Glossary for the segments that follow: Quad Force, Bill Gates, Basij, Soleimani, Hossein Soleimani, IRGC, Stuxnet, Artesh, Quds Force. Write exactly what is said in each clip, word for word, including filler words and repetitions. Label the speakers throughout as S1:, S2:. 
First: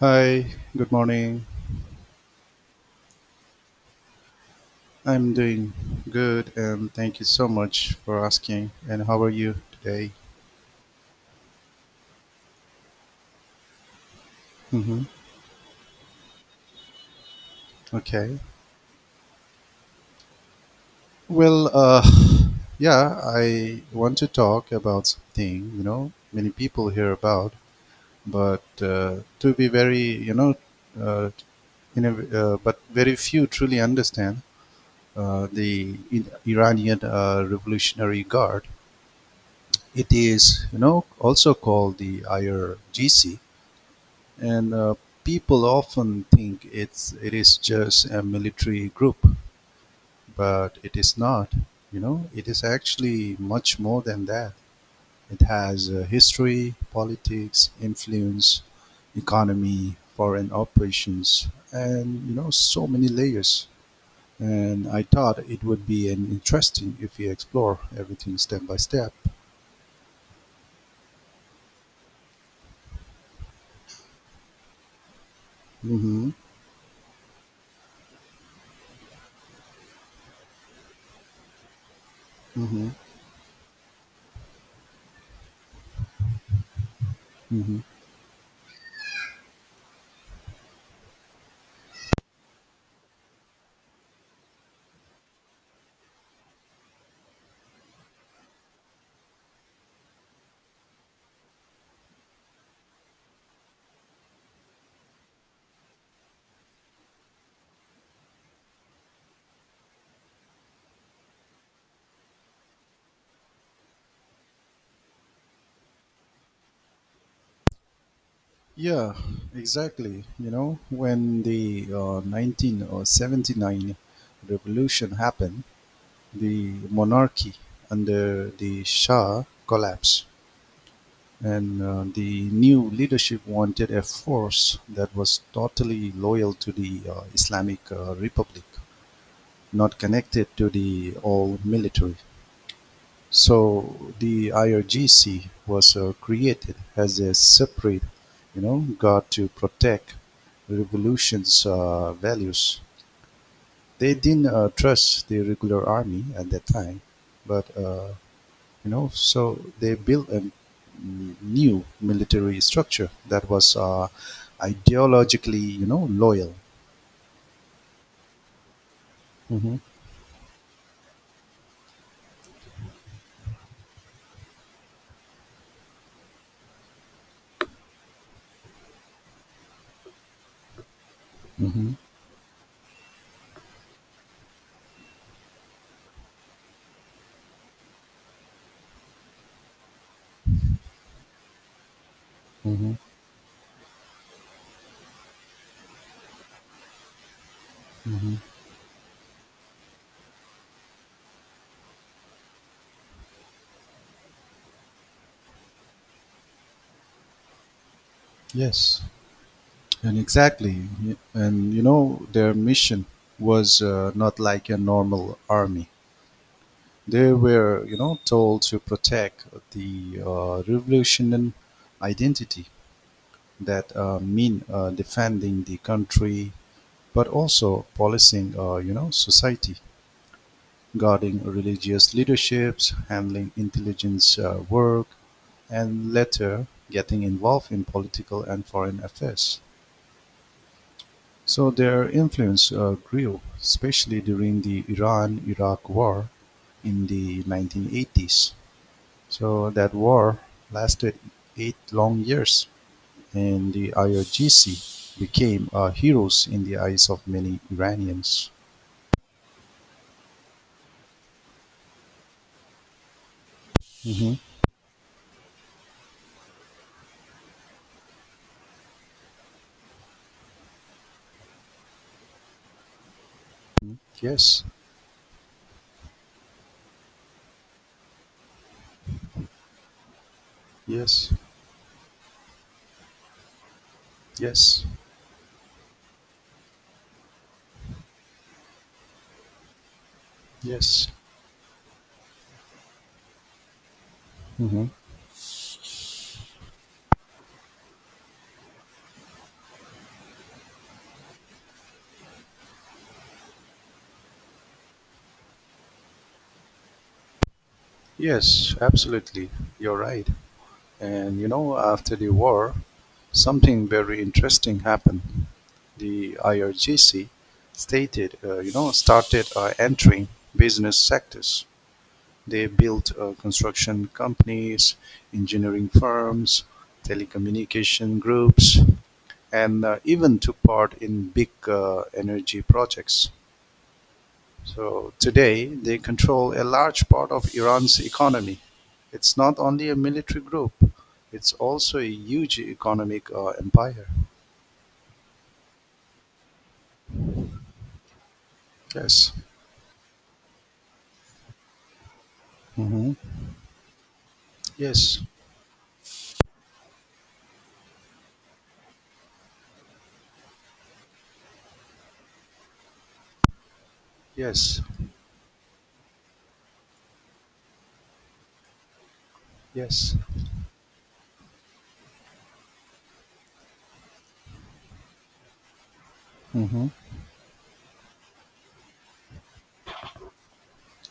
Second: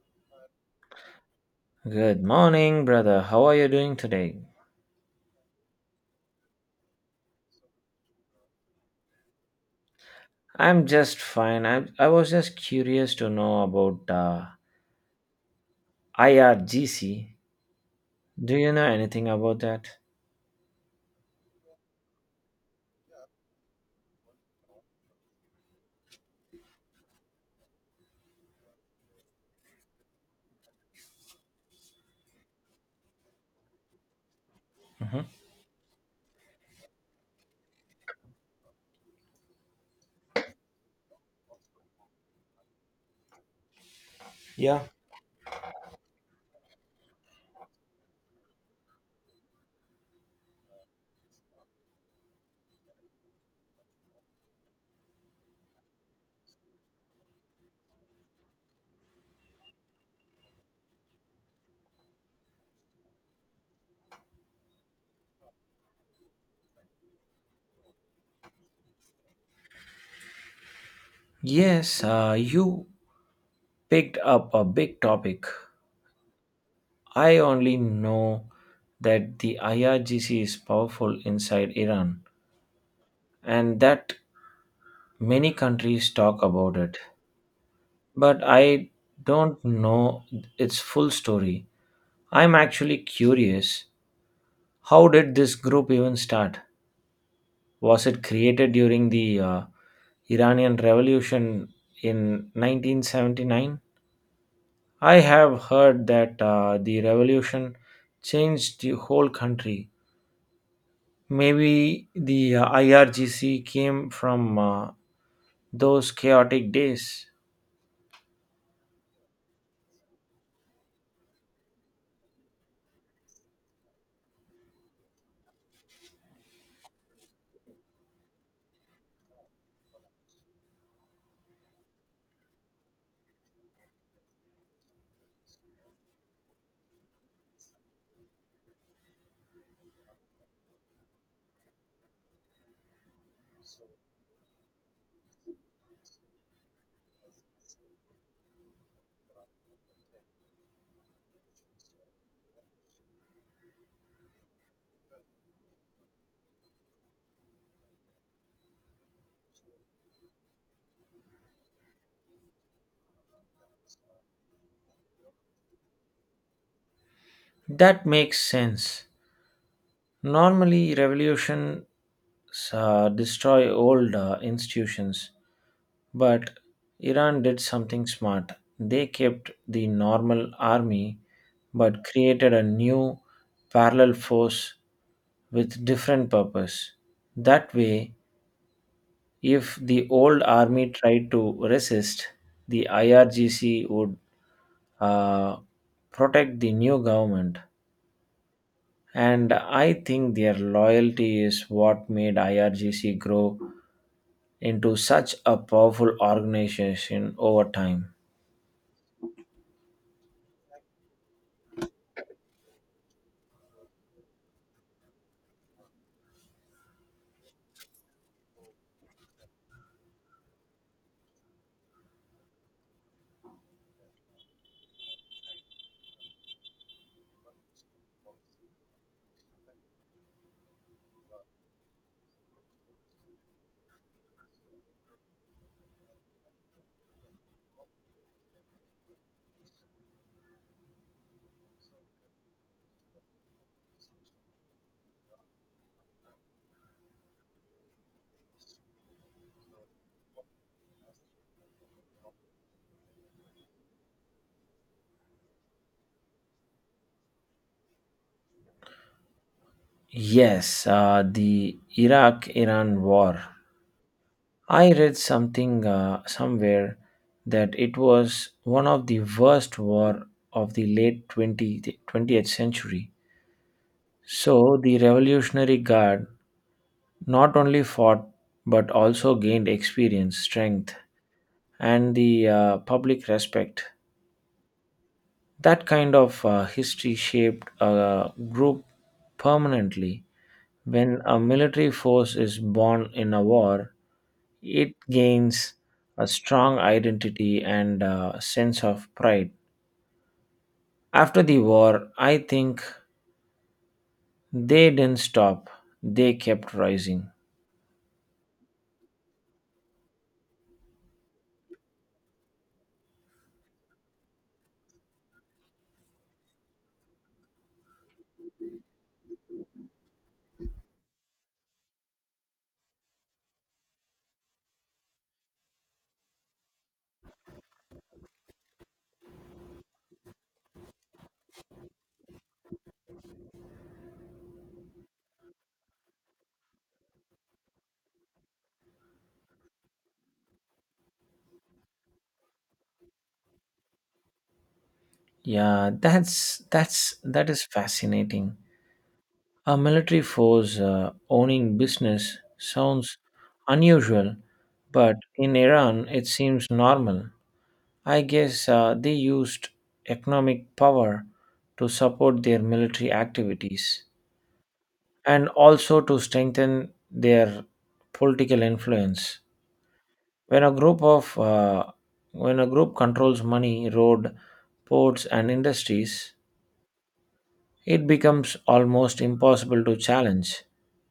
S1: Hi, good morning.
S2: Good morning, brother. How are you doing today?
S1: I'm doing good and thank you so much for asking. And how are you today?
S2: I'm just fine. I, I was just curious to know about uh,
S1: Hmm.
S2: I R G C.
S1: Okay.
S2: Do you know anything about that?
S1: Well, uh, yeah, I want to talk about something, you know, many people hear about, but uh, to be very, you know, uh, in a, uh, but very few truly understand
S2: Hmm.
S1: uh, the in- Iranian uh, Revolutionary Guard. It is, you know, also called the I R G C and
S2: Yeah,
S1: uh, people often think it's it is just a military group, but it is not. You know, it is actually much more than that. It has uh, history, politics, influence, economy, foreign operations, and you know so many layers. And I thought it would be an interesting if we explore everything step by step.
S2: yes, uh, you picked up a big topic.
S1: Mm-hmm.
S2: I only know that the I R G C is powerful inside Iran
S1: Mm-hmm.
S2: and that many countries talk about it.
S1: Mm-hmm.
S2: But I don't know its full story. I'm actually curious. How did this group even start? Was it created during the uh, Iranian Revolution in nineteen seventy-nine? I have heard that uh, the revolution changed the whole country. Maybe the uh, I R G C came from uh, those chaotic days.
S1: Yeah, exactly. You know, when the uh, nineteen or seventy-nine revolution happened, the monarchy under the Shah collapsed, and uh, the new leadership wanted a force that was totally loyal to the uh, Islamic uh, Republic, not connected to the old military. So the I R G C was uh, created as a separate, you know, guard to protect the revolution's uh, values. They didn't uh, trust the regular army at that time, but uh, you know, so they built a mm, new military structure that was uh, ideologically, you know, loyal.
S2: That makes sense.
S1: Hmm.
S2: Normally, revolutions uh, destroy old uh, institutions, but Iran did something smart. They kept the normal army
S1: Hmm.
S2: but created a new parallel force with different purpose. That way, if the old army tried to resist, the
S1: Hmm.
S2: I R G C would uh, protect the new government. And I think their loyalty is what made I R G C grow into such a powerful organization over time.
S1: Yes. And exactly, y- and you know, their mission was uh, not like a normal army. They were, you know, told to protect the uh, revolutionary identity that uh, mean uh, defending the country, but also policing, uh, you know, society, guarding religious leaderships, handling intelligence uh, work, and later getting involved in political and foreign affairs. So their influence uh, grew, especially during the Iran-Iraq War in the nineteen eighties. So that war lasted eight long years, and the I R G C became uh, heroes in the eyes of many Iranians.
S2: Yes, uh, the Iraq Iran war.
S1: Hmm.
S2: I read something uh, somewhere that it was one of the worst war of the late twenty twentieth century.
S1: Yes,
S2: So the Revolutionary Guard not only fought but also gained experience, strength,
S1: yes,
S2: and the uh, public respect.
S1: yes,
S2: That kind of uh, history shaped a group permanently.
S1: yes.
S2: When a military force is born in a war,
S1: Hmm.
S2: it gains a strong identity and a sense of pride. After the war, I think they didn't stop. They kept rising.
S1: Yes, absolutely. You're right. And you know, after the war, something very interesting happened. The I R G C stated, uh, you know, started uh, entering business sectors. They built uh, construction companies, engineering firms, telecommunication groups, and uh, even took part in big uh, energy projects. So today they control a large part of Iran's economy. It's not only a military group, it's also a huge economic uh, empire.
S2: Yeah, that's that's that is fascinating.
S1: Yes.
S2: A military force uh, owning business
S1: Hmm.
S2: sounds unusual, but
S1: Yes.
S2: in Iran it seems normal. I guess uh, they used economic power to support their military activities
S1: Yes.
S2: and also to strengthen their political influence.
S1: Yes.
S2: When a group of uh, when a group controls money, road, ports, and industries,
S1: Hmm.
S2: it becomes almost impossible to challenge.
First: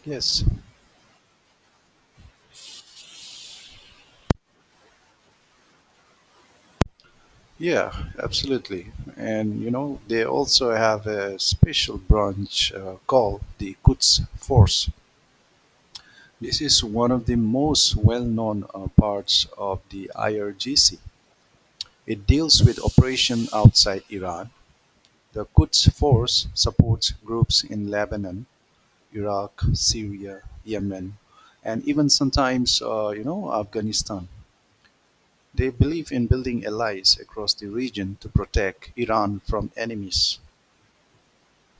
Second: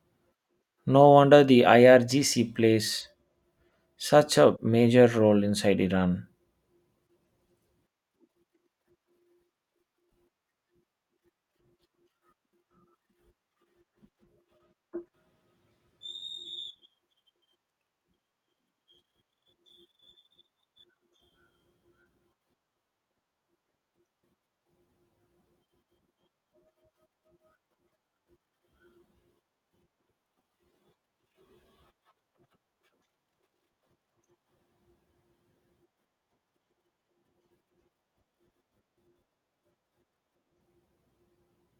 S1: Yes.
S2: No wonder the I R G C plays such a major role inside Iran.
S1: Yeah, absolutely. And you know, they also have a special branch uh, called the Quds Force. This is one of the most well-known uh, parts of the I R G C. It deals with operation outside Iran. The Quds Force supports groups in Lebanon, Iraq, Syria, Yemen, and even sometimes, uh, you know, Afghanistan. They believe in building allies across the region to protect Iran from enemies.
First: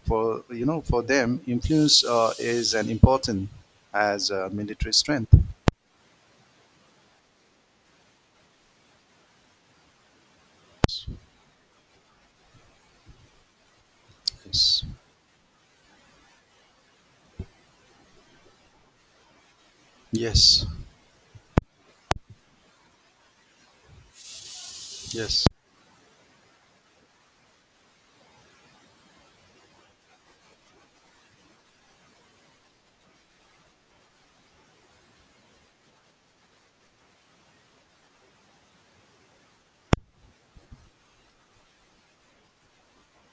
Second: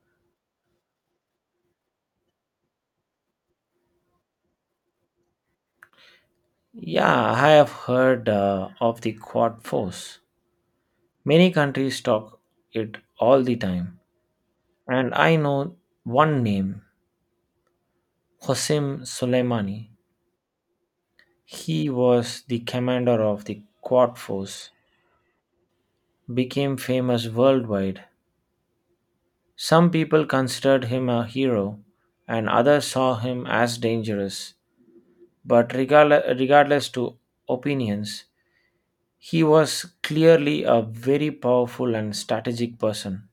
S1: For you know, for them, influence uh, is an important as uh, military strength.
S2: Yeah, I have heard uh, of the Quad Force. Many countries talk it all the time.
S1: Yes,
S2: And I know one name, Hossein Soleimani.
S1: yes,
S2: He was the commander of the Quad Force,
S1: yes.
S2: became famous worldwide. Some people considered him a hero, and others saw him as dangerous. But regardless, regardless to opinions, he was clearly a very powerful and strategic person.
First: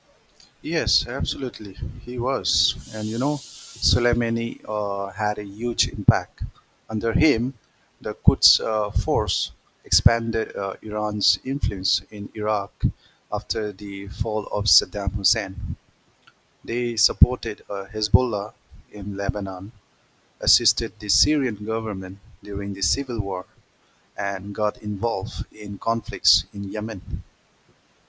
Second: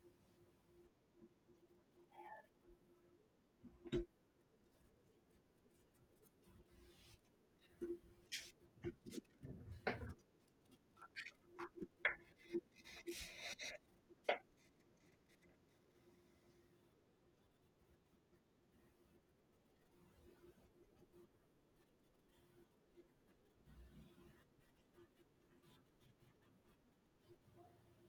S1: Yes, absolutely. He was. And you know, Soleimani uh, had a huge impact. Under him, the Quds uh, force expanded uh, Iran's influence in Iraq after the fall of Saddam Hussein. They supported uh, Hezbollah in Lebanon, assisted the Syrian government during the civil war, and got involved in conflicts in Yemen.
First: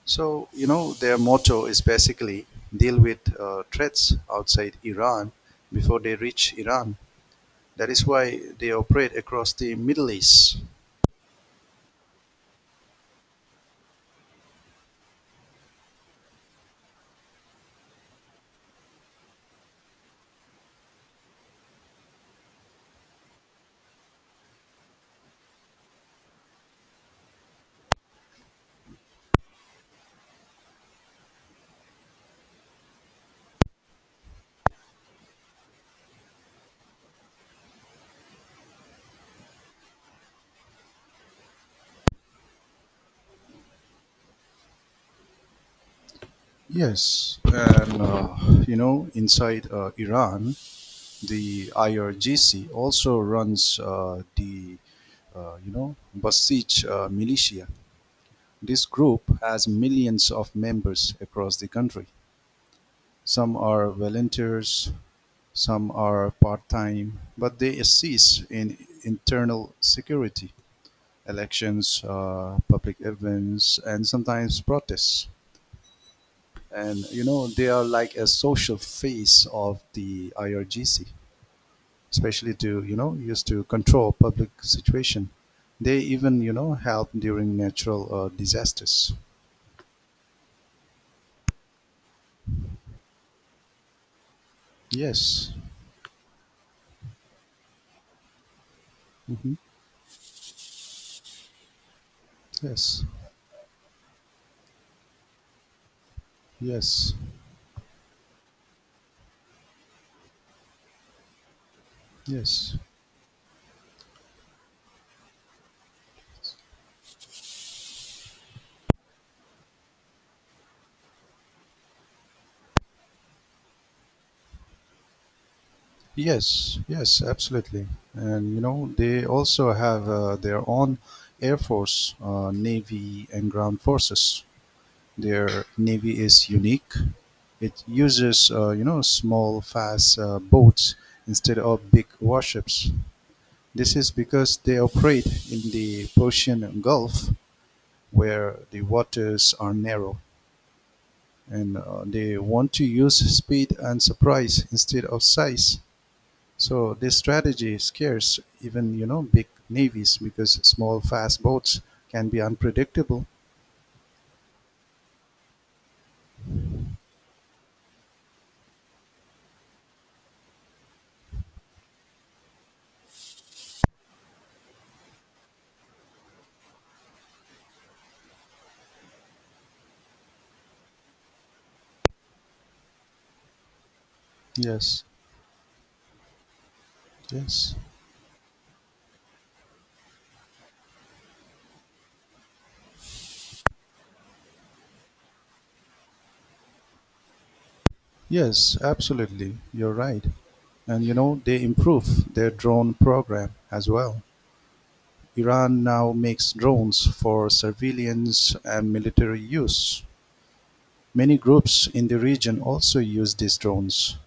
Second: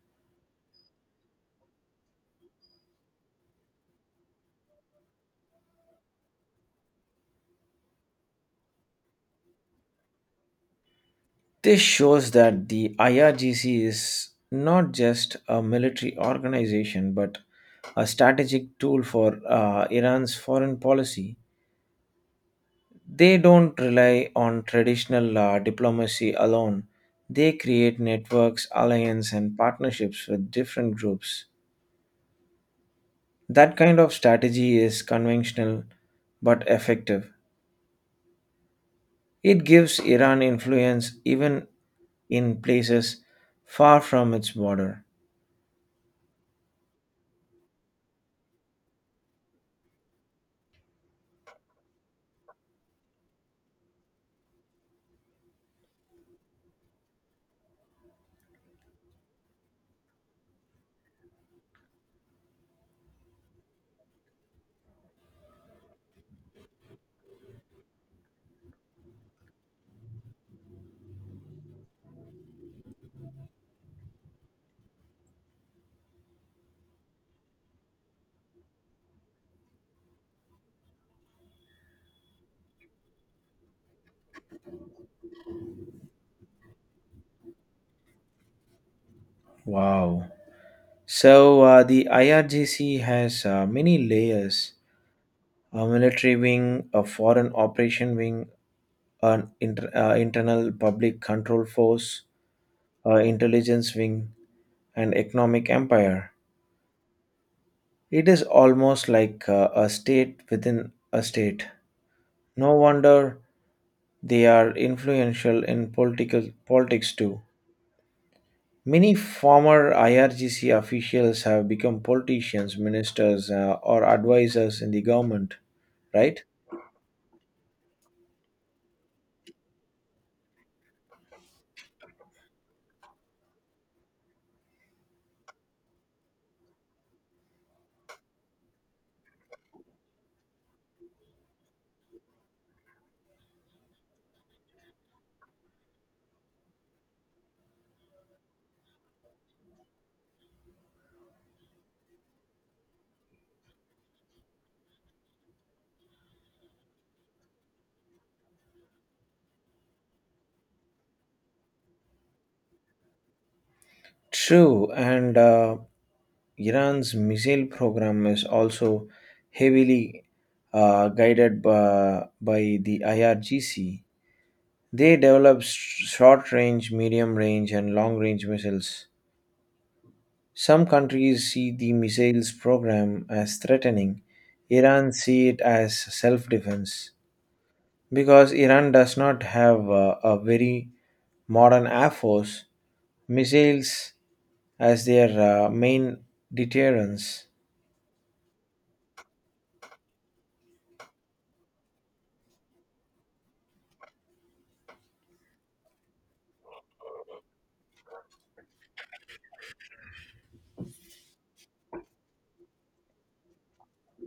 S1: So, you know, their motto is basically deal with uh, threats outside Iran before they reach Iran. That is why they operate across the Middle East.
S2: This shows that the I R G C is not just a military organization but a strategic tool for uh, Iran's foreign policy. They don't rely on traditional uh, diplomacy alone. They create networks, alliances, and partnerships with different groups. That kind of strategy is conventional but effective. It gives Iran influence even in places far from its border.
S1: Yes, and uh, you know, inside uh, Iran, the I R G C also runs uh, the uh, you know Basij uh, militia. This group has millions of members across the country. Some are volunteers, some are part-time, but they assist in internal security, elections, uh, public events, and sometimes protests. And you know, they are like a social face of the I R G C, especially to you know used to control public situation. They even you know help during natural uh, disasters.
S2: Wow. So uh, the I R G C has uh, many layers:
S1: Yes.
S2: a military wing, a foreign operation wing, an
S1: Hmm.
S2: inter- uh, internal public control force,
S1: Yes.
S2: an intelligence wing, and economic empire.
S1: Yes.
S2: It is almost like uh, a state within a state. No
S1: Yes.
S2: wonder they are influential in political politics too. Many former I R G C officials have become politicians, ministers, uh, or advisors in the government, right?
S1: Yes, yes, absolutely. And you know, they also have uh, their own air force, uh, navy, and ground forces. Their navy is unique. It uses, uh, you know, small, fast uh, boats instead of big warships. This is because they operate in the Persian Gulf, where the waters are narrow, and uh, they want to use speed and surprise instead of size. So this strategy scares even you know big navies because small fast boats can be unpredictable.
S2: True, and uh, Iran's missile program is also heavily uh, guided by, by the I R G C. They develop sh- short range, medium range, and long range missiles. Some countries see the missiles program as threatening,
S1: Yes,
S2: Iran see it as self defense,
S1: yes,
S2: because Iran does not have uh, a very modern air force, missiles as their uh, main deterrence.
S1: yes, absolutely. You're right. And you know they improve their drone program as well. Iran now makes drones for surveillance and military use. Many groups in the region also use these drones.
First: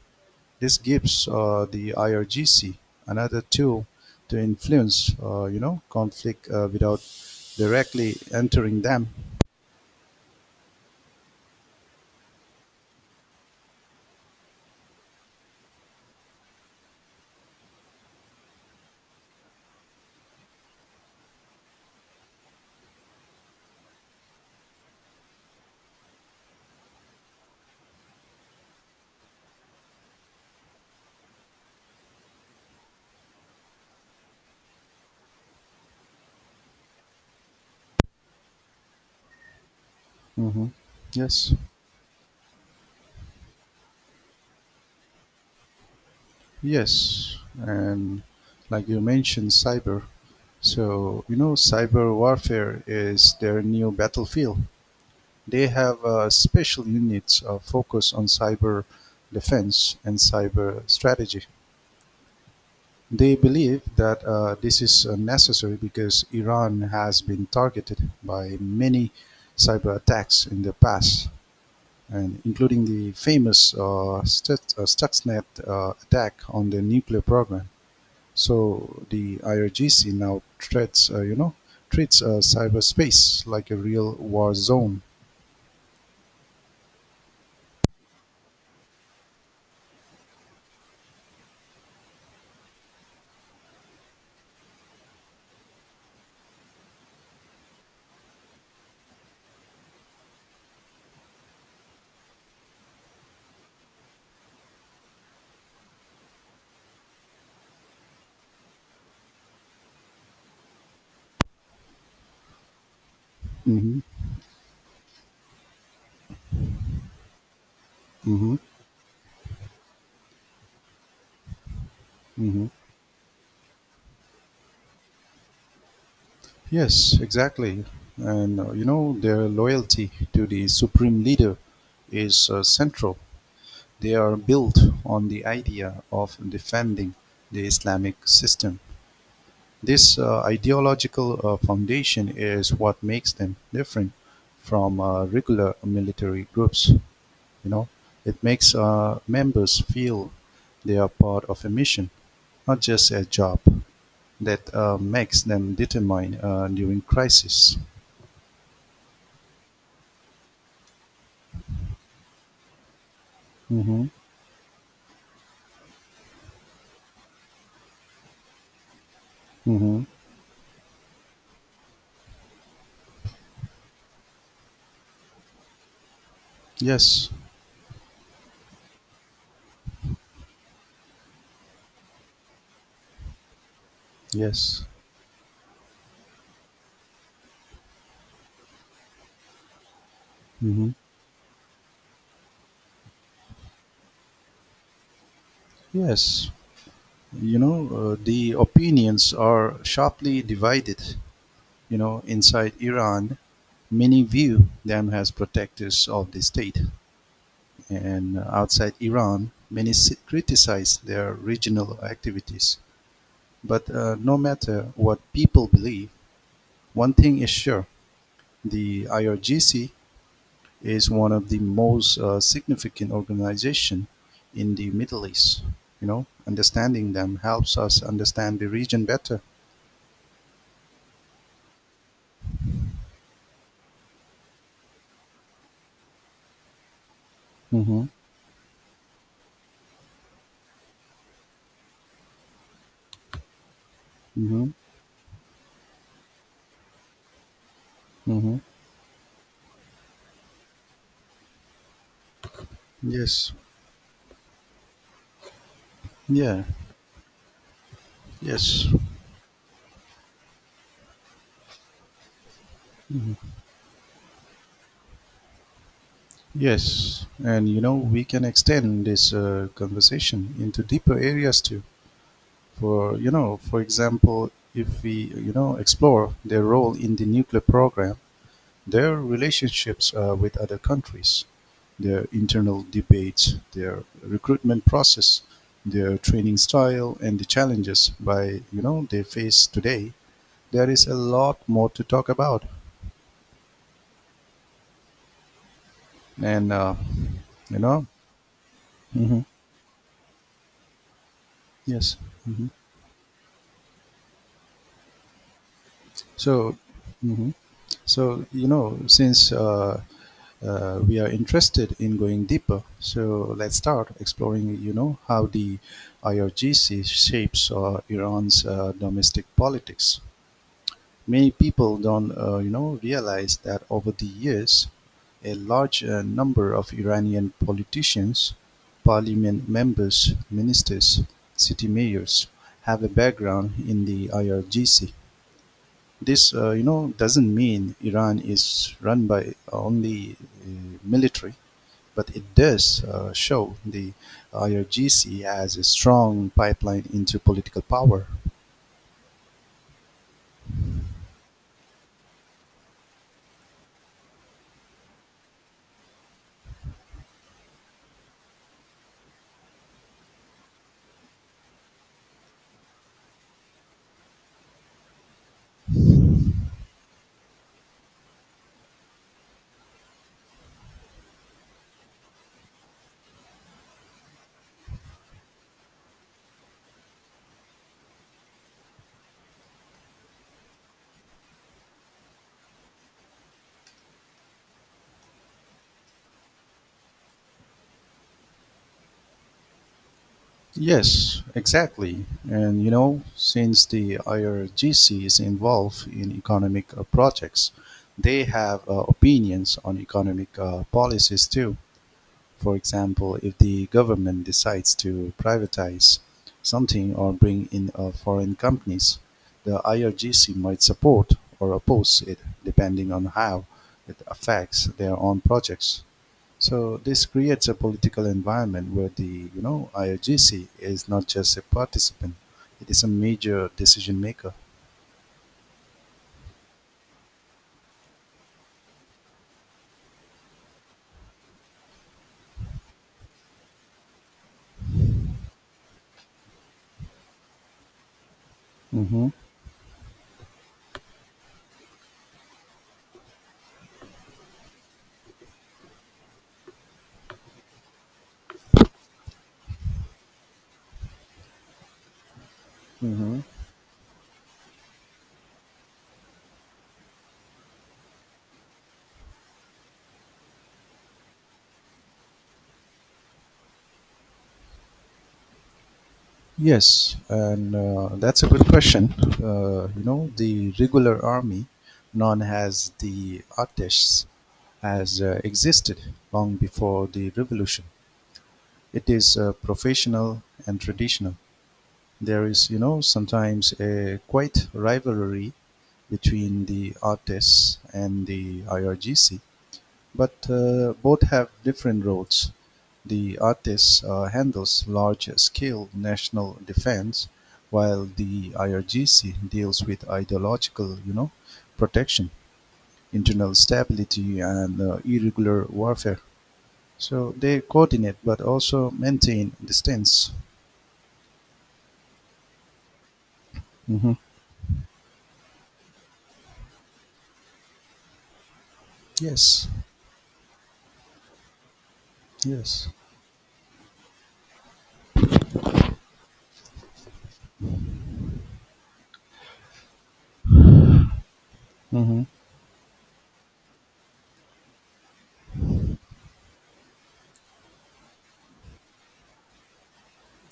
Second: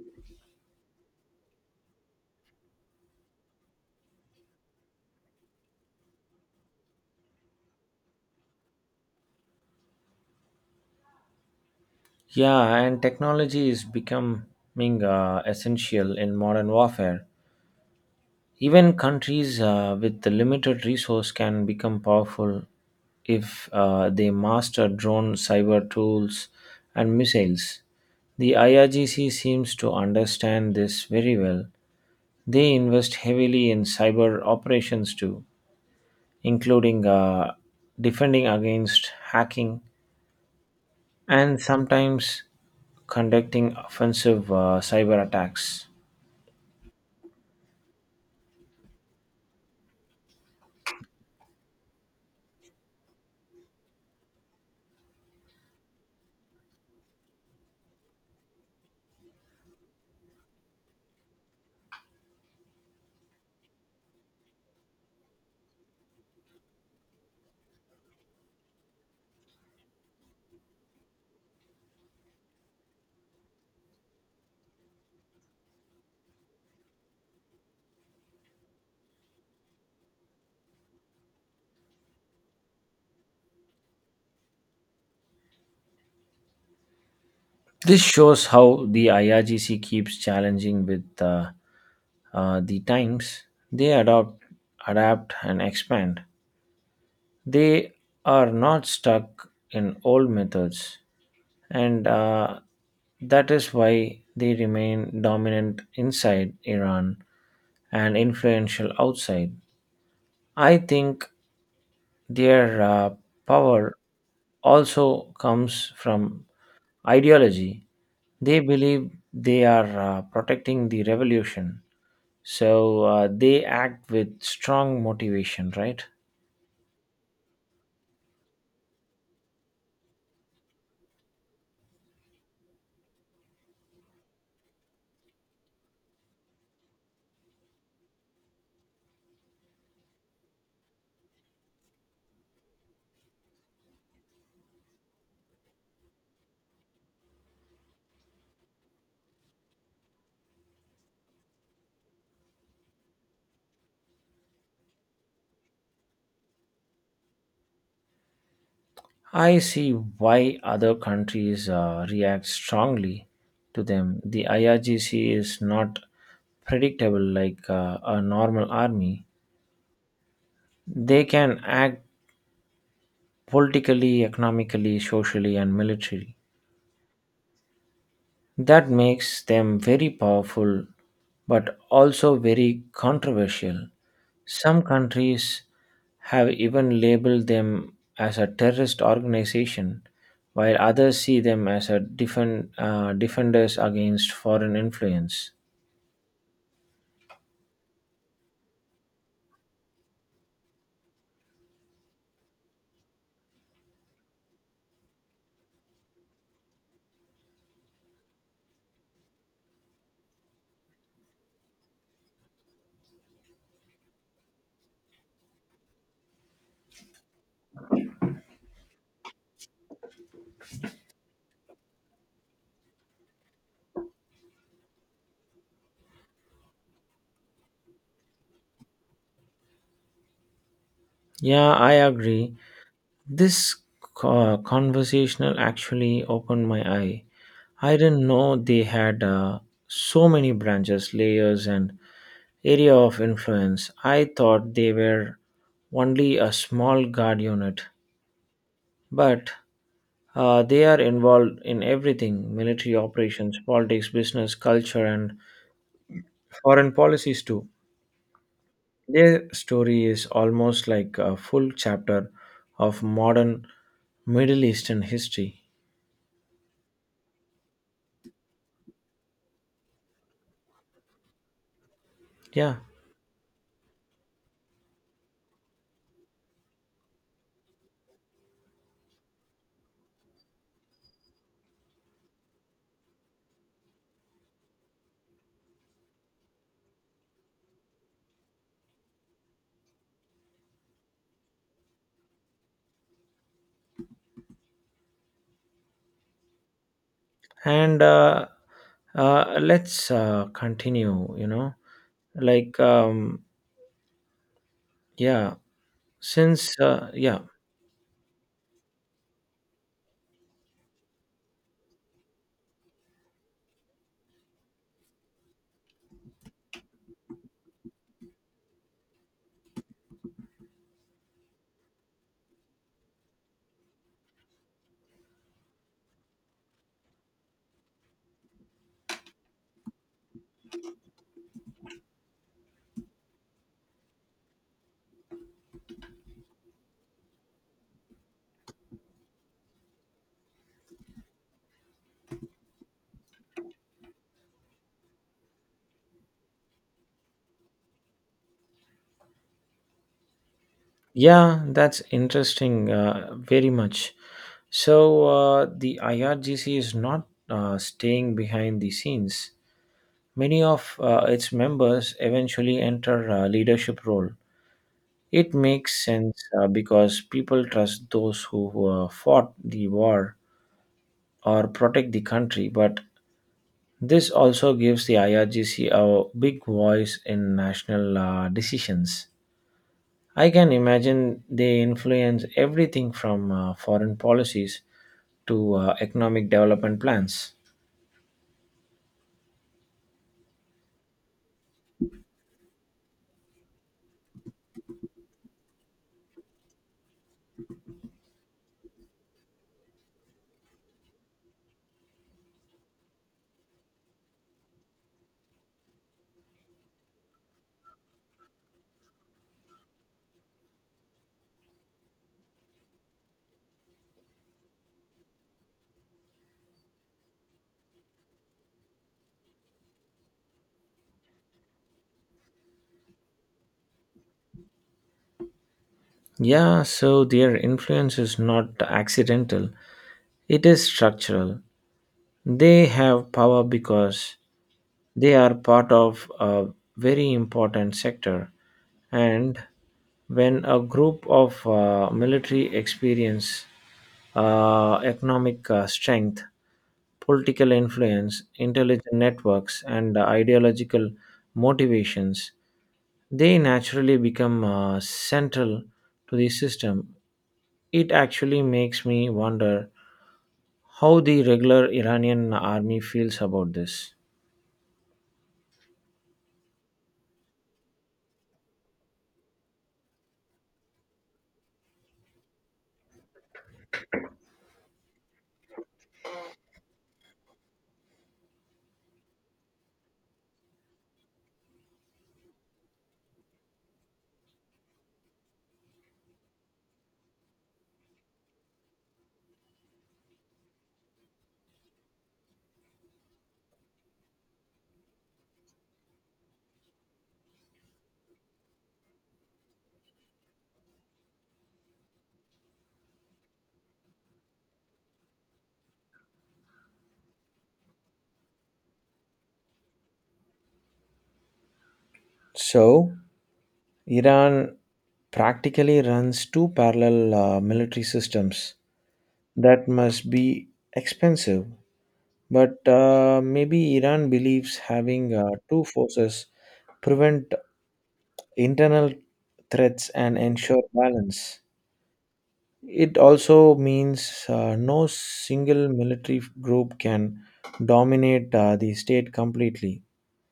S1: This gives uh, the I R G C another tool to influence, uh, you know, conflict uh, without directly entering them.
S2: Yeah, and technology is becoming uh, essential in modern warfare. Even countries uh, with the limited resource can become powerful if uh, they master drone cyber tools and missiles. The I R G C seems to understand this very well. They invest heavily in cyber operations too, including uh, defending against hacking
S1: Hmm. Yes,
S2: and sometimes conducting offensive uh, cyber attacks.
S1: yes, and like you mentioned, cyber. So you know, cyber warfare is their new battlefield. They have uh, special units uh, focused on cyber defense and cyber strategy. They believe that uh, this is uh, necessary because Iran has been targeted by many cyber attacks in the past, and including the famous uh, Stuts- uh, Stuxnet uh, attack on the nuclear program. So the I R G C now treats, uh, you know, treats uh, cyberspace like a real war zone.
S2: This shows how the I R G C keeps challenging with uh, uh, the times. They adopt, adapt, and expand. They are not stuck in old methods, and uh, that is why they remain dominant inside Iran and influential outside. I think their uh, power
S1: Mm-hmm.
S2: also comes from ideology.
S1: Mm-hmm.
S2: They believe they are uh, protecting the revolution,
S1: Mm-hmm.
S2: so uh, they act with strong motivation, right?
S1: Yes, exactly. And uh, you know, their loyalty to the supreme leader is uh, central. They are built on the idea of defending the Islamic system. This uh, ideological uh, foundation is what makes them different from uh, regular military groups. You know, it makes uh, members feel they are part of a mission, not just a job. That uh, makes them determined uh, during crisis.
S2: I see why other countries uh, react strongly to
S1: Mm-hmm.
S2: them. The I R G C is not predictable like uh, a normal army.
S1: Mm-hmm.
S2: They can act politically, economically, socially, and militarily.
S1: Yes.
S2: That makes them very powerful but also very controversial. Some
S1: Yes.
S2: countries have even labeled them as a terrorist organization, while
S1: Mm-hmm.
S2: others see them as a defend, uh, defenders against foreign influence.
S1: Yes. You know, uh, the opinions are sharply divided. You know, inside Iran, many view them as protectors of the state, and outside Iran, many si- criticize their regional activities. But uh, no matter what people believe, one thing is sure: the I R G C is one of the most uh, significant organization in the Middle East. You know, understanding them helps us understand the region better.
S2: Yeah, I agree. This co- conversational actually opened my eye. I
S1: Mhm.
S2: didn't know they had uh, so many branches, layers, and area of influence. I
S1: Mm-hmm.
S2: thought they were only a small guard unit,
S1: Mm-hmm.
S2: but uh, they are involved in everything: military
S1: Yes.
S2: operations, politics, business, culture, and
S1: Yeah.
S2: foreign policies too.
S1: Yes.
S2: Their story is almost like a full chapter of modern Middle Eastern history.
S1: Yes. And you know, we can extend this uh, conversation into deeper areas too.
S2: Yeah.
S1: For you know, for example, if we you know explore their role in the nuclear program, their relationships uh, with other countries, their internal debates, their recruitment process, their training style, and the challenges by you know they face today, there is a lot more to talk about. And uh, you
S2: and
S1: know
S2: uh,
S1: Hmm.
S2: uh, let's uh, continue you know
S1: Yes. Hmm.
S2: like um, yeah,
S1: so
S2: since uh, yeah,
S1: hmm. So you know since uh, uh, we are interested in going deeper, so let's start exploring you know how the IRGC shapes uh, Iran's uh, domestic politics. Many people don't, uh, you know, realize that over the years, a large uh, number of Iranian politicians, parliament members, ministers, city mayors have a background in the I R G C. This, uh, you know, doesn't mean Iran is run by only uh, military, but it does uh, show the I R G C as a strong pipeline into political power.
S2: yeah. That's interesting, uh, very much. So uh, the IRGC is not uh, staying behind the scenes. Many of uh, its members eventually enter a leadership role. It makes sense uh, because people trust those who, who uh, fought the war or protect the country. But this also gives the I R G C a big voice in national uh, decisions. I can imagine they influence everything from uh, foreign policies to uh, economic development plans.
S1: Yes, exactly. And you know, since the I R G C is involved in economic uh, projects, they have uh, opinions on economic uh, policies too. For example, if the government decides to privatize something or bring in uh, foreign companies, the I R G C might support or oppose it depending on how it affects their own projects. So this creates a political environment where the you know I O G C is not just a participant; it is a major decision maker.
S2: Yeah, so their influence is not accidental, it is structural. They have power because they are part of a very important sector,
S1: Hmm.
S2: and when a group of uh, military experience, uh, economic uh, strength, political influence, intelligent networks, and ideological motivations,
S1: Hmm.
S2: they naturally become uh, central to the system. It actually makes me wonder how the regular Iranian army feels about this.
S1: Yes, and uh, that's a good question. Uh, you know, the regular army, known as the artists, has uh, existed long before the revolution. It is uh, professional and traditional. There is, you know, sometimes a quite rivalry between the artists and the I R G C, but uh, both have different roles. The artists uh, handles large scale national defense, while the I R G C deals with ideological, you know, protection, internal stability, and uh, irregular warfare. So they coordinate but also maintain distance.
S2: So,
S1: Hmm.
S2: Iran practically runs two parallel uh, military systems
S1: Yes,
S2: that must be expensive. But
S1: yes.
S2: uh, maybe Iran believes having uh, two forces prevent internal threats and ensure balance.
S1: Hmm.
S2: It also means uh, no single military group can dominate uh, the state completely.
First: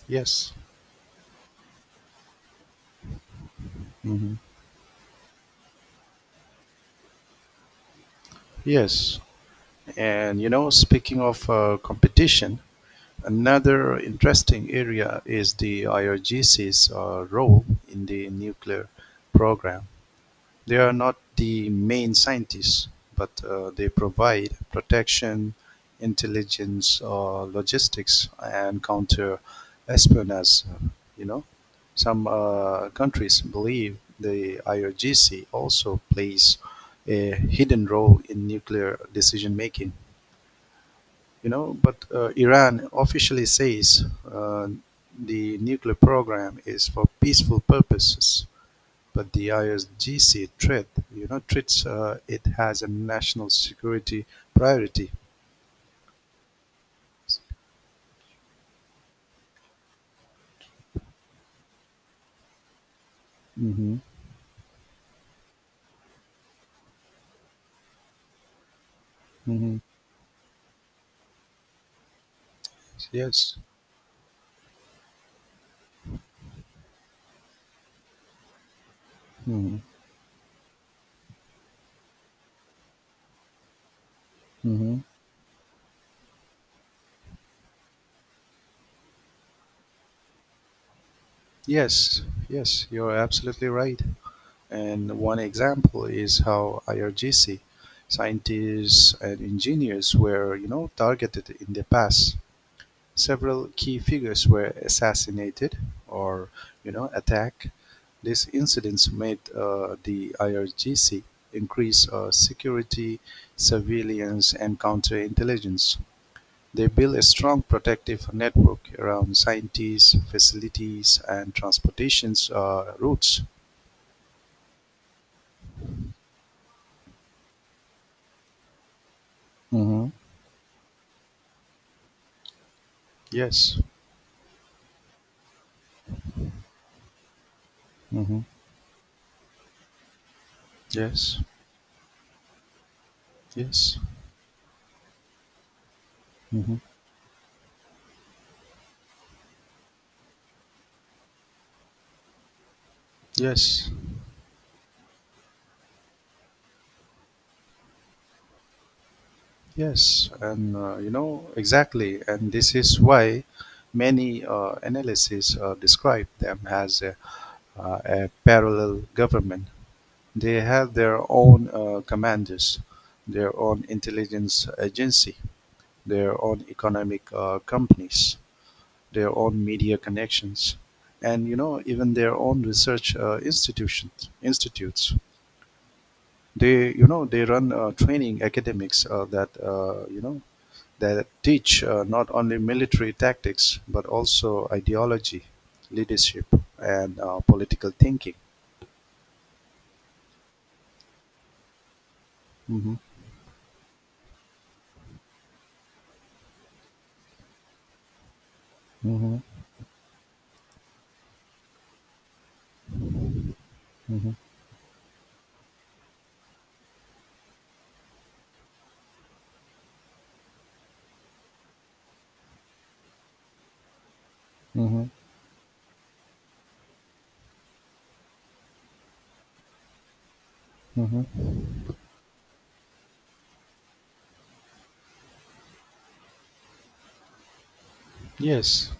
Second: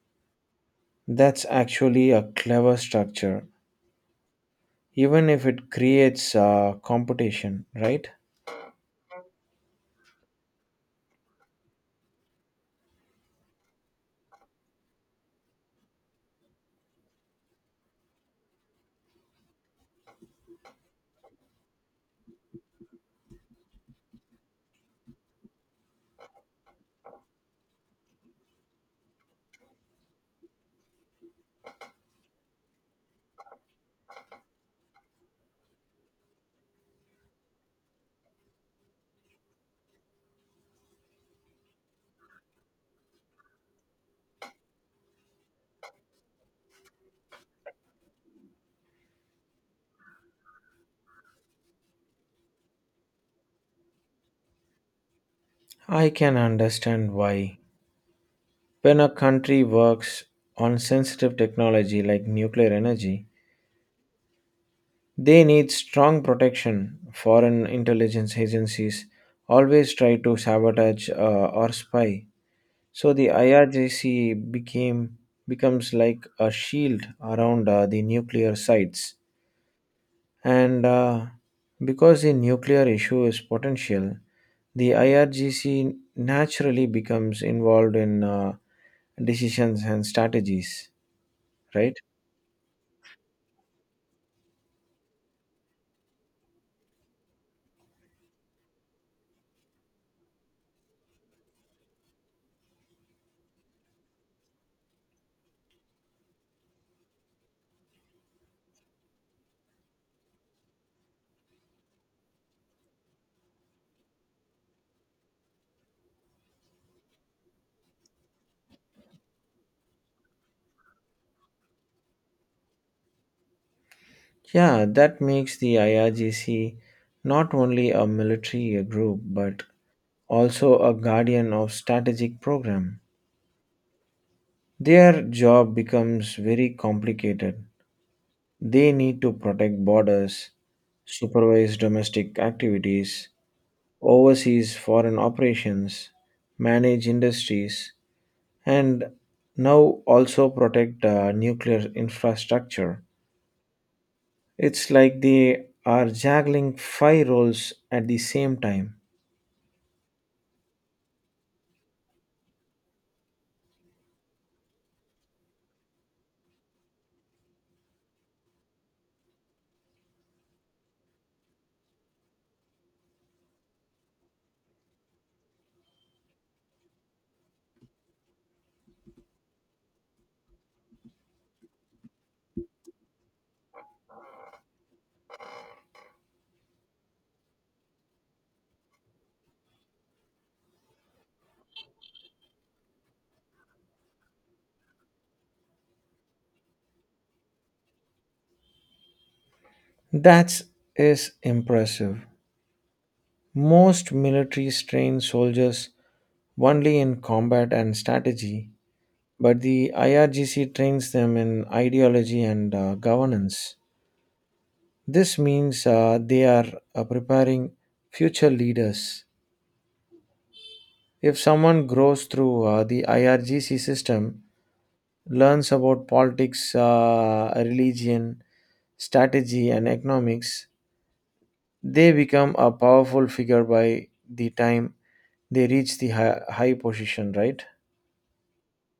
S1: Yes.
S2: That's actually a clever structure,
S1: Hmm.
S2: even if it creates uh, competition, right?
S1: Yes. And you know, speaking of uh, competition, another interesting area is the I R G C's uh, role in the nuclear program. They are not the main scientists, but uh, they provide protection, intelligence, uh, logistics, and counter espionage. You know, some uh, countries believe the I R G C also plays a hidden role in nuclear decision making you know, but uh, Iran officially says uh, the nuclear program is for peaceful purposes. But the I R G C threat, you know, treats uh, it as a national security priority.
S2: I can understand why. When a country works on sensitive technology like nuclear energy,
S1: Hmm.
S2: they need strong protection. Foreign intelligence agencies
S1: Hmm.
S2: always try to sabotage uh, or spy. So the
S1: Yes.
S2: I R G C became becomes like a shield around uh, the nuclear sites.
S1: Hmm.
S2: And uh, because the nuclear issue is potential, the
S1: Hmm.
S2: I R G C naturally becomes involved in uh, decisions and strategies, right?
S1: Yes. Yes. You're absolutely right. And one example is how I R G C scientists and engineers were, you know, targeted in the past. Several key figures were assassinated or you know attacked. These incidents made uh, the I R G C increase uh, security, surveillance, and counterintelligence. They built a strong protective network around scientists, facilities, and transportation uh, routes.
S2: Yeah, that makes the I R G C not only a military group but
S1: Hmm.
S2: also a guardian of strategic program.
S1: Yes.
S2: Their job becomes very complicated.
S1: Hmm.
S2: They need to protect borders,
S1: Yes.
S2: supervise domestic activities,
S1: Yes.
S2: overseas foreign operations,
S1: Hmm.
S2: manage industries, and now also protect uh, nuclear infrastructure.
S1: Yes.
S2: It's like they are juggling five roles at the same time.
S1: Yes, and uh, you know exactly, and this is why many uh, analyses uh, describe them as a, uh, a parallel government. They have their own uh, commanders, their own intelligence agency, their own economic uh, companies, their own media connections, and you know even their own research uh, institutions. Institutes. They you know they run uh, training academics uh, that uh, you know That teach uh, not only military tactics but also ideology, leadership, and uh, political thinking.
S2: That is impressive.
S1: Mm-hmm.
S2: Most militaries train soldiers only in combat and strategy,
S1: Mm-hmm.
S2: but the I R G C trains them in ideology and uh, governance.
S1: Mm-hmm.
S2: This means uh, they are uh, preparing future leaders. If someone grows through uh, the I R G C system,
S1: Mm-hmm.
S2: learns about politics, uh, religion, strategy, and economics,
S1: Mm-hmm.
S2: they become a powerful figure by the time they reach the high, high position, right?
S1: Yes,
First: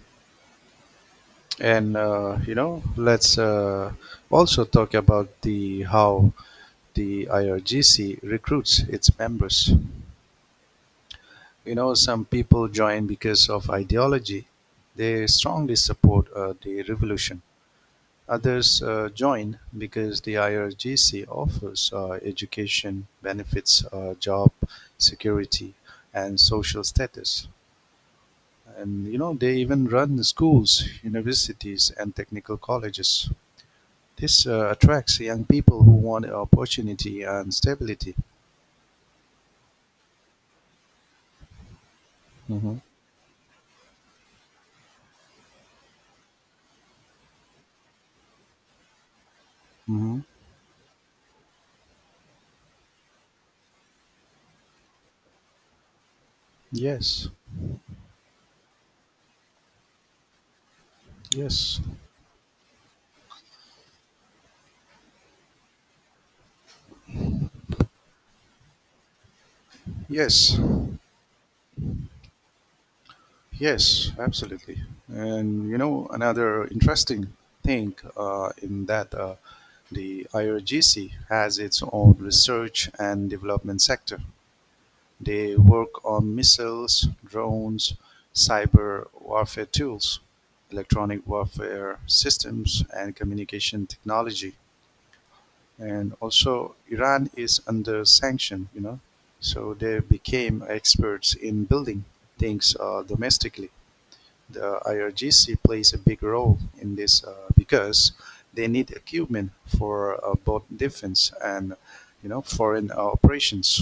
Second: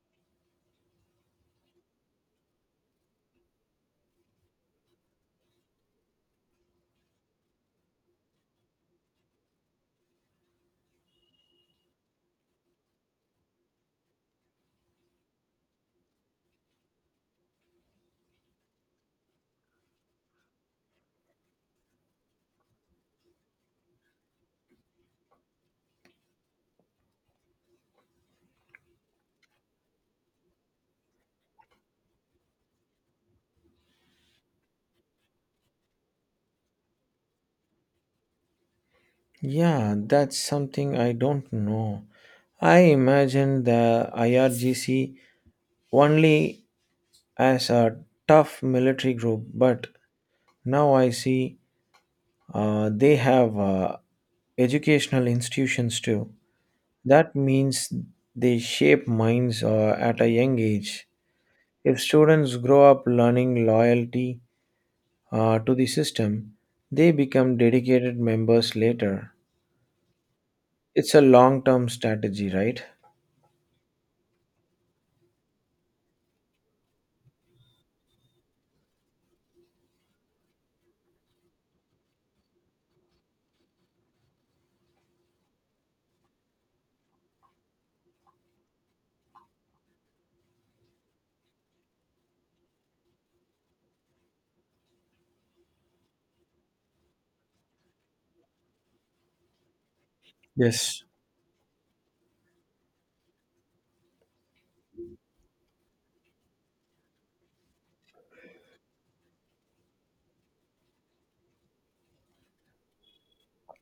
S1: and uh, you know, let's uh, also talk about the how the I R G C recruits its members. You know, some people join because of ideology. They strongly support uh, the revolution. Others uh, join because the I R G C offers uh, education, benefits, uh, job security, and social status. And you know, they even run schools, universities, and technical colleges. This uh, attracts young people who want opportunity and stability.
S2: Yeah, that's something I don't know.
S1: Hmm.
S2: I imagine the I R G C only as a tough military group, but
S1: Hmm.
S2: now I see uh, they have uh, educational institutions too.
S1: Yes,
S2: That means they shape minds uh, at a young age.
S1: yes,
S2: If students grow up learning loyalty uh, to the system, they become dedicated members later.
S1: yes.
S2: It's a long term strategy, right?
S1: Yes, absolutely. And you know, another interesting thing uh, in that uh, the I R G C has its own research and development sector. They work on missiles, drones, cyber warfare tools, electronic warfare systems, and communication technology. And also, Iran is under sanction, you know, so they became
S2: Yes.
S1: experts in building things uh, domestically. The I R G C plays a big role in this uh, because they need equipment for uh, both defense and you know foreign uh, operations.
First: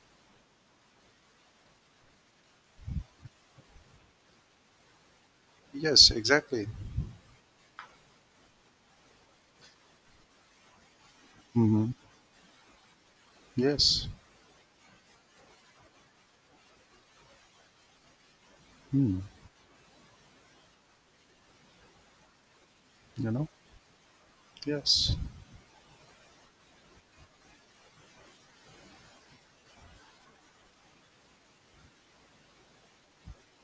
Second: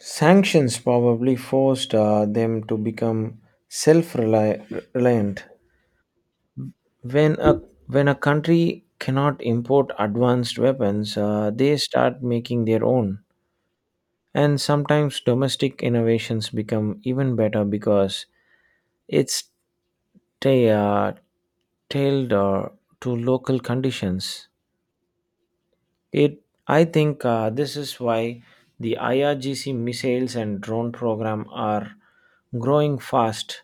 S2: Sanctions probably forced uh, them to become self reliant.
S1: Yes, exactly.
S2: when a when a country cannot import advanced weapons uh, they
S1: Hmm.
S2: start making their own.
S1: Yes,
S2: And sometimes domestic innovations become even better because
S1: mm.
S2: it's ta- uh, tailored uh, to
S1: You know,
S2: local conditions.
S1: yes.
S2: It i think uh, this is why the IRGC missiles and drone program are growing fast.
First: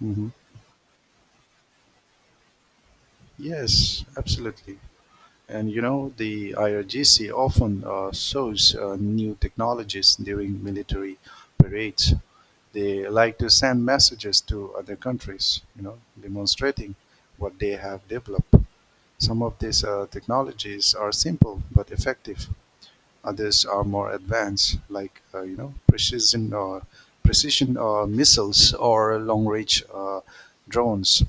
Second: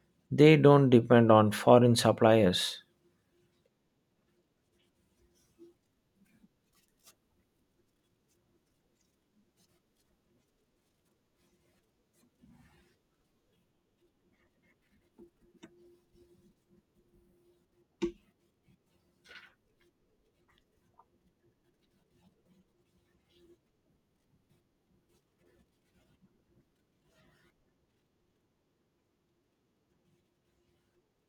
S1: Hmm.
S2: They don't depend on foreign suppliers.
S1: Yes, absolutely. And you know, the I R G C often uh, shows uh, new technologies during military parades. They like to send messages to other countries, you know, demonstrating what they have developed. Some of these uh, technologies are simple but effective. Others are more advanced, like uh, you know, precision or precision uh, missiles or long-range uh, drones.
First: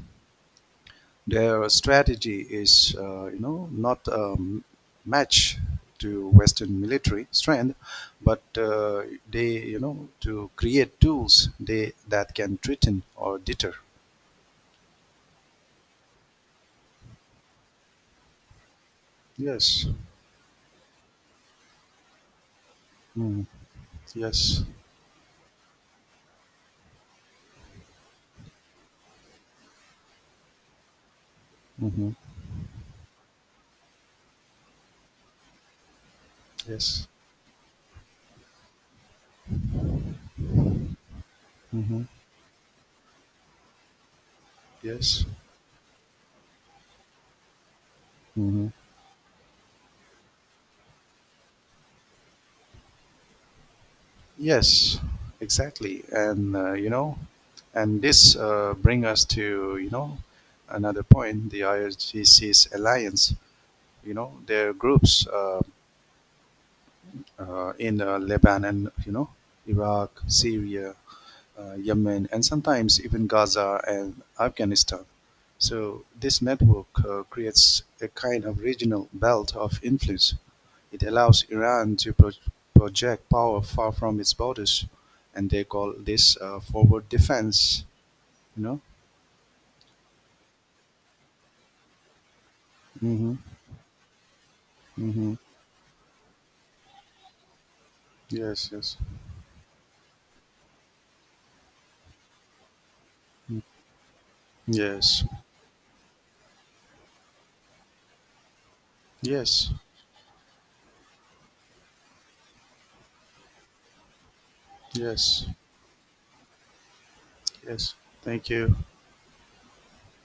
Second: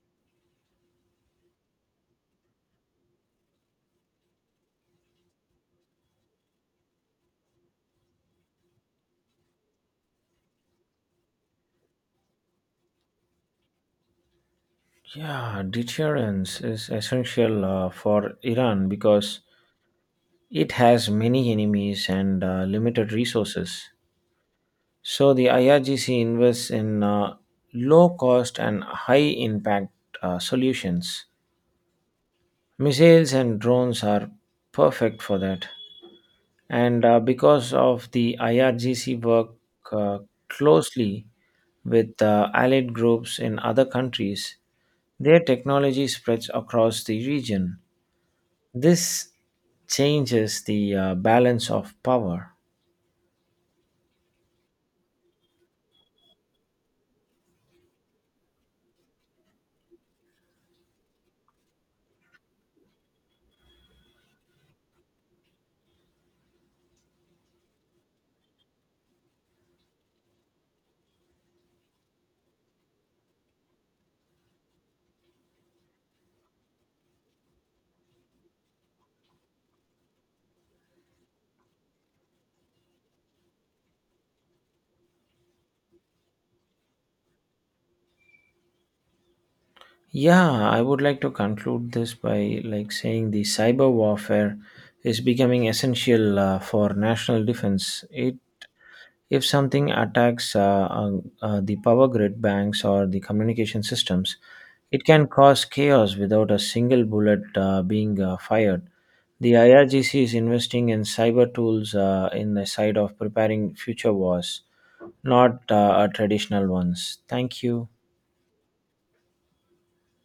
S1: Their strategy is, uh, you know, not um, match to Western military strength, but uh, they, you know, to create tools they that can threaten or deter.
S2: Yeah, deterrence is essential uh, for Iran because
S1: Yes.
S2: it has many enemies and uh, limited
S1: Mm.
S2: resources.
S1: Yes.
S2: So the I R G C invests in uh, low cost and high impact uh, solutions.
S1: Hmm.
S2: Missiles and drones are perfect for that. And
S1: Yes.
S2: uh, because of the I R G C work uh, closely
S1: Hmm.
S2: with uh, allied groups in other countries,
S1: Yes.
S2: their technology spreads across the region.
S1: Hmm.
S2: This changes the uh, balance of power.
S1: Yes. Exactly. And uh, you know, and this uh, bring us to you know another point: the I R G C's alliance. You know, their groups uh, uh, in uh, Lebanon, you know, Iraq, Syria, uh, Yemen, and sometimes even Gaza and Afghanistan. So this network uh, creates a kind of regional belt of influence. It allows Iran to pro- project power far from its borders, and they call this uh, forward defense. You know.
S2: Yeah, I would like to conclude this by like saying
S1: Mm-hmm.
S2: the cyber warfare is
S1: Mm-hmm.
S2: becoming essential uh, for national defense. It
S1: Yes. Yes.
S2: If something attacks uh, uh, uh, the power grid, banks, or the
S1: Mm-hmm.
S2: communication systems, it
S1: Yes.
S2: can cause chaos without a single bullet uh, being uh, fired. The
S1: Yes.
S2: I R G C is investing in cyber tools uh, in the side of preparing future wars,
S1: Yes.
S2: not uh, uh, traditional ones. Thank you.
S1: Yes. Thank you.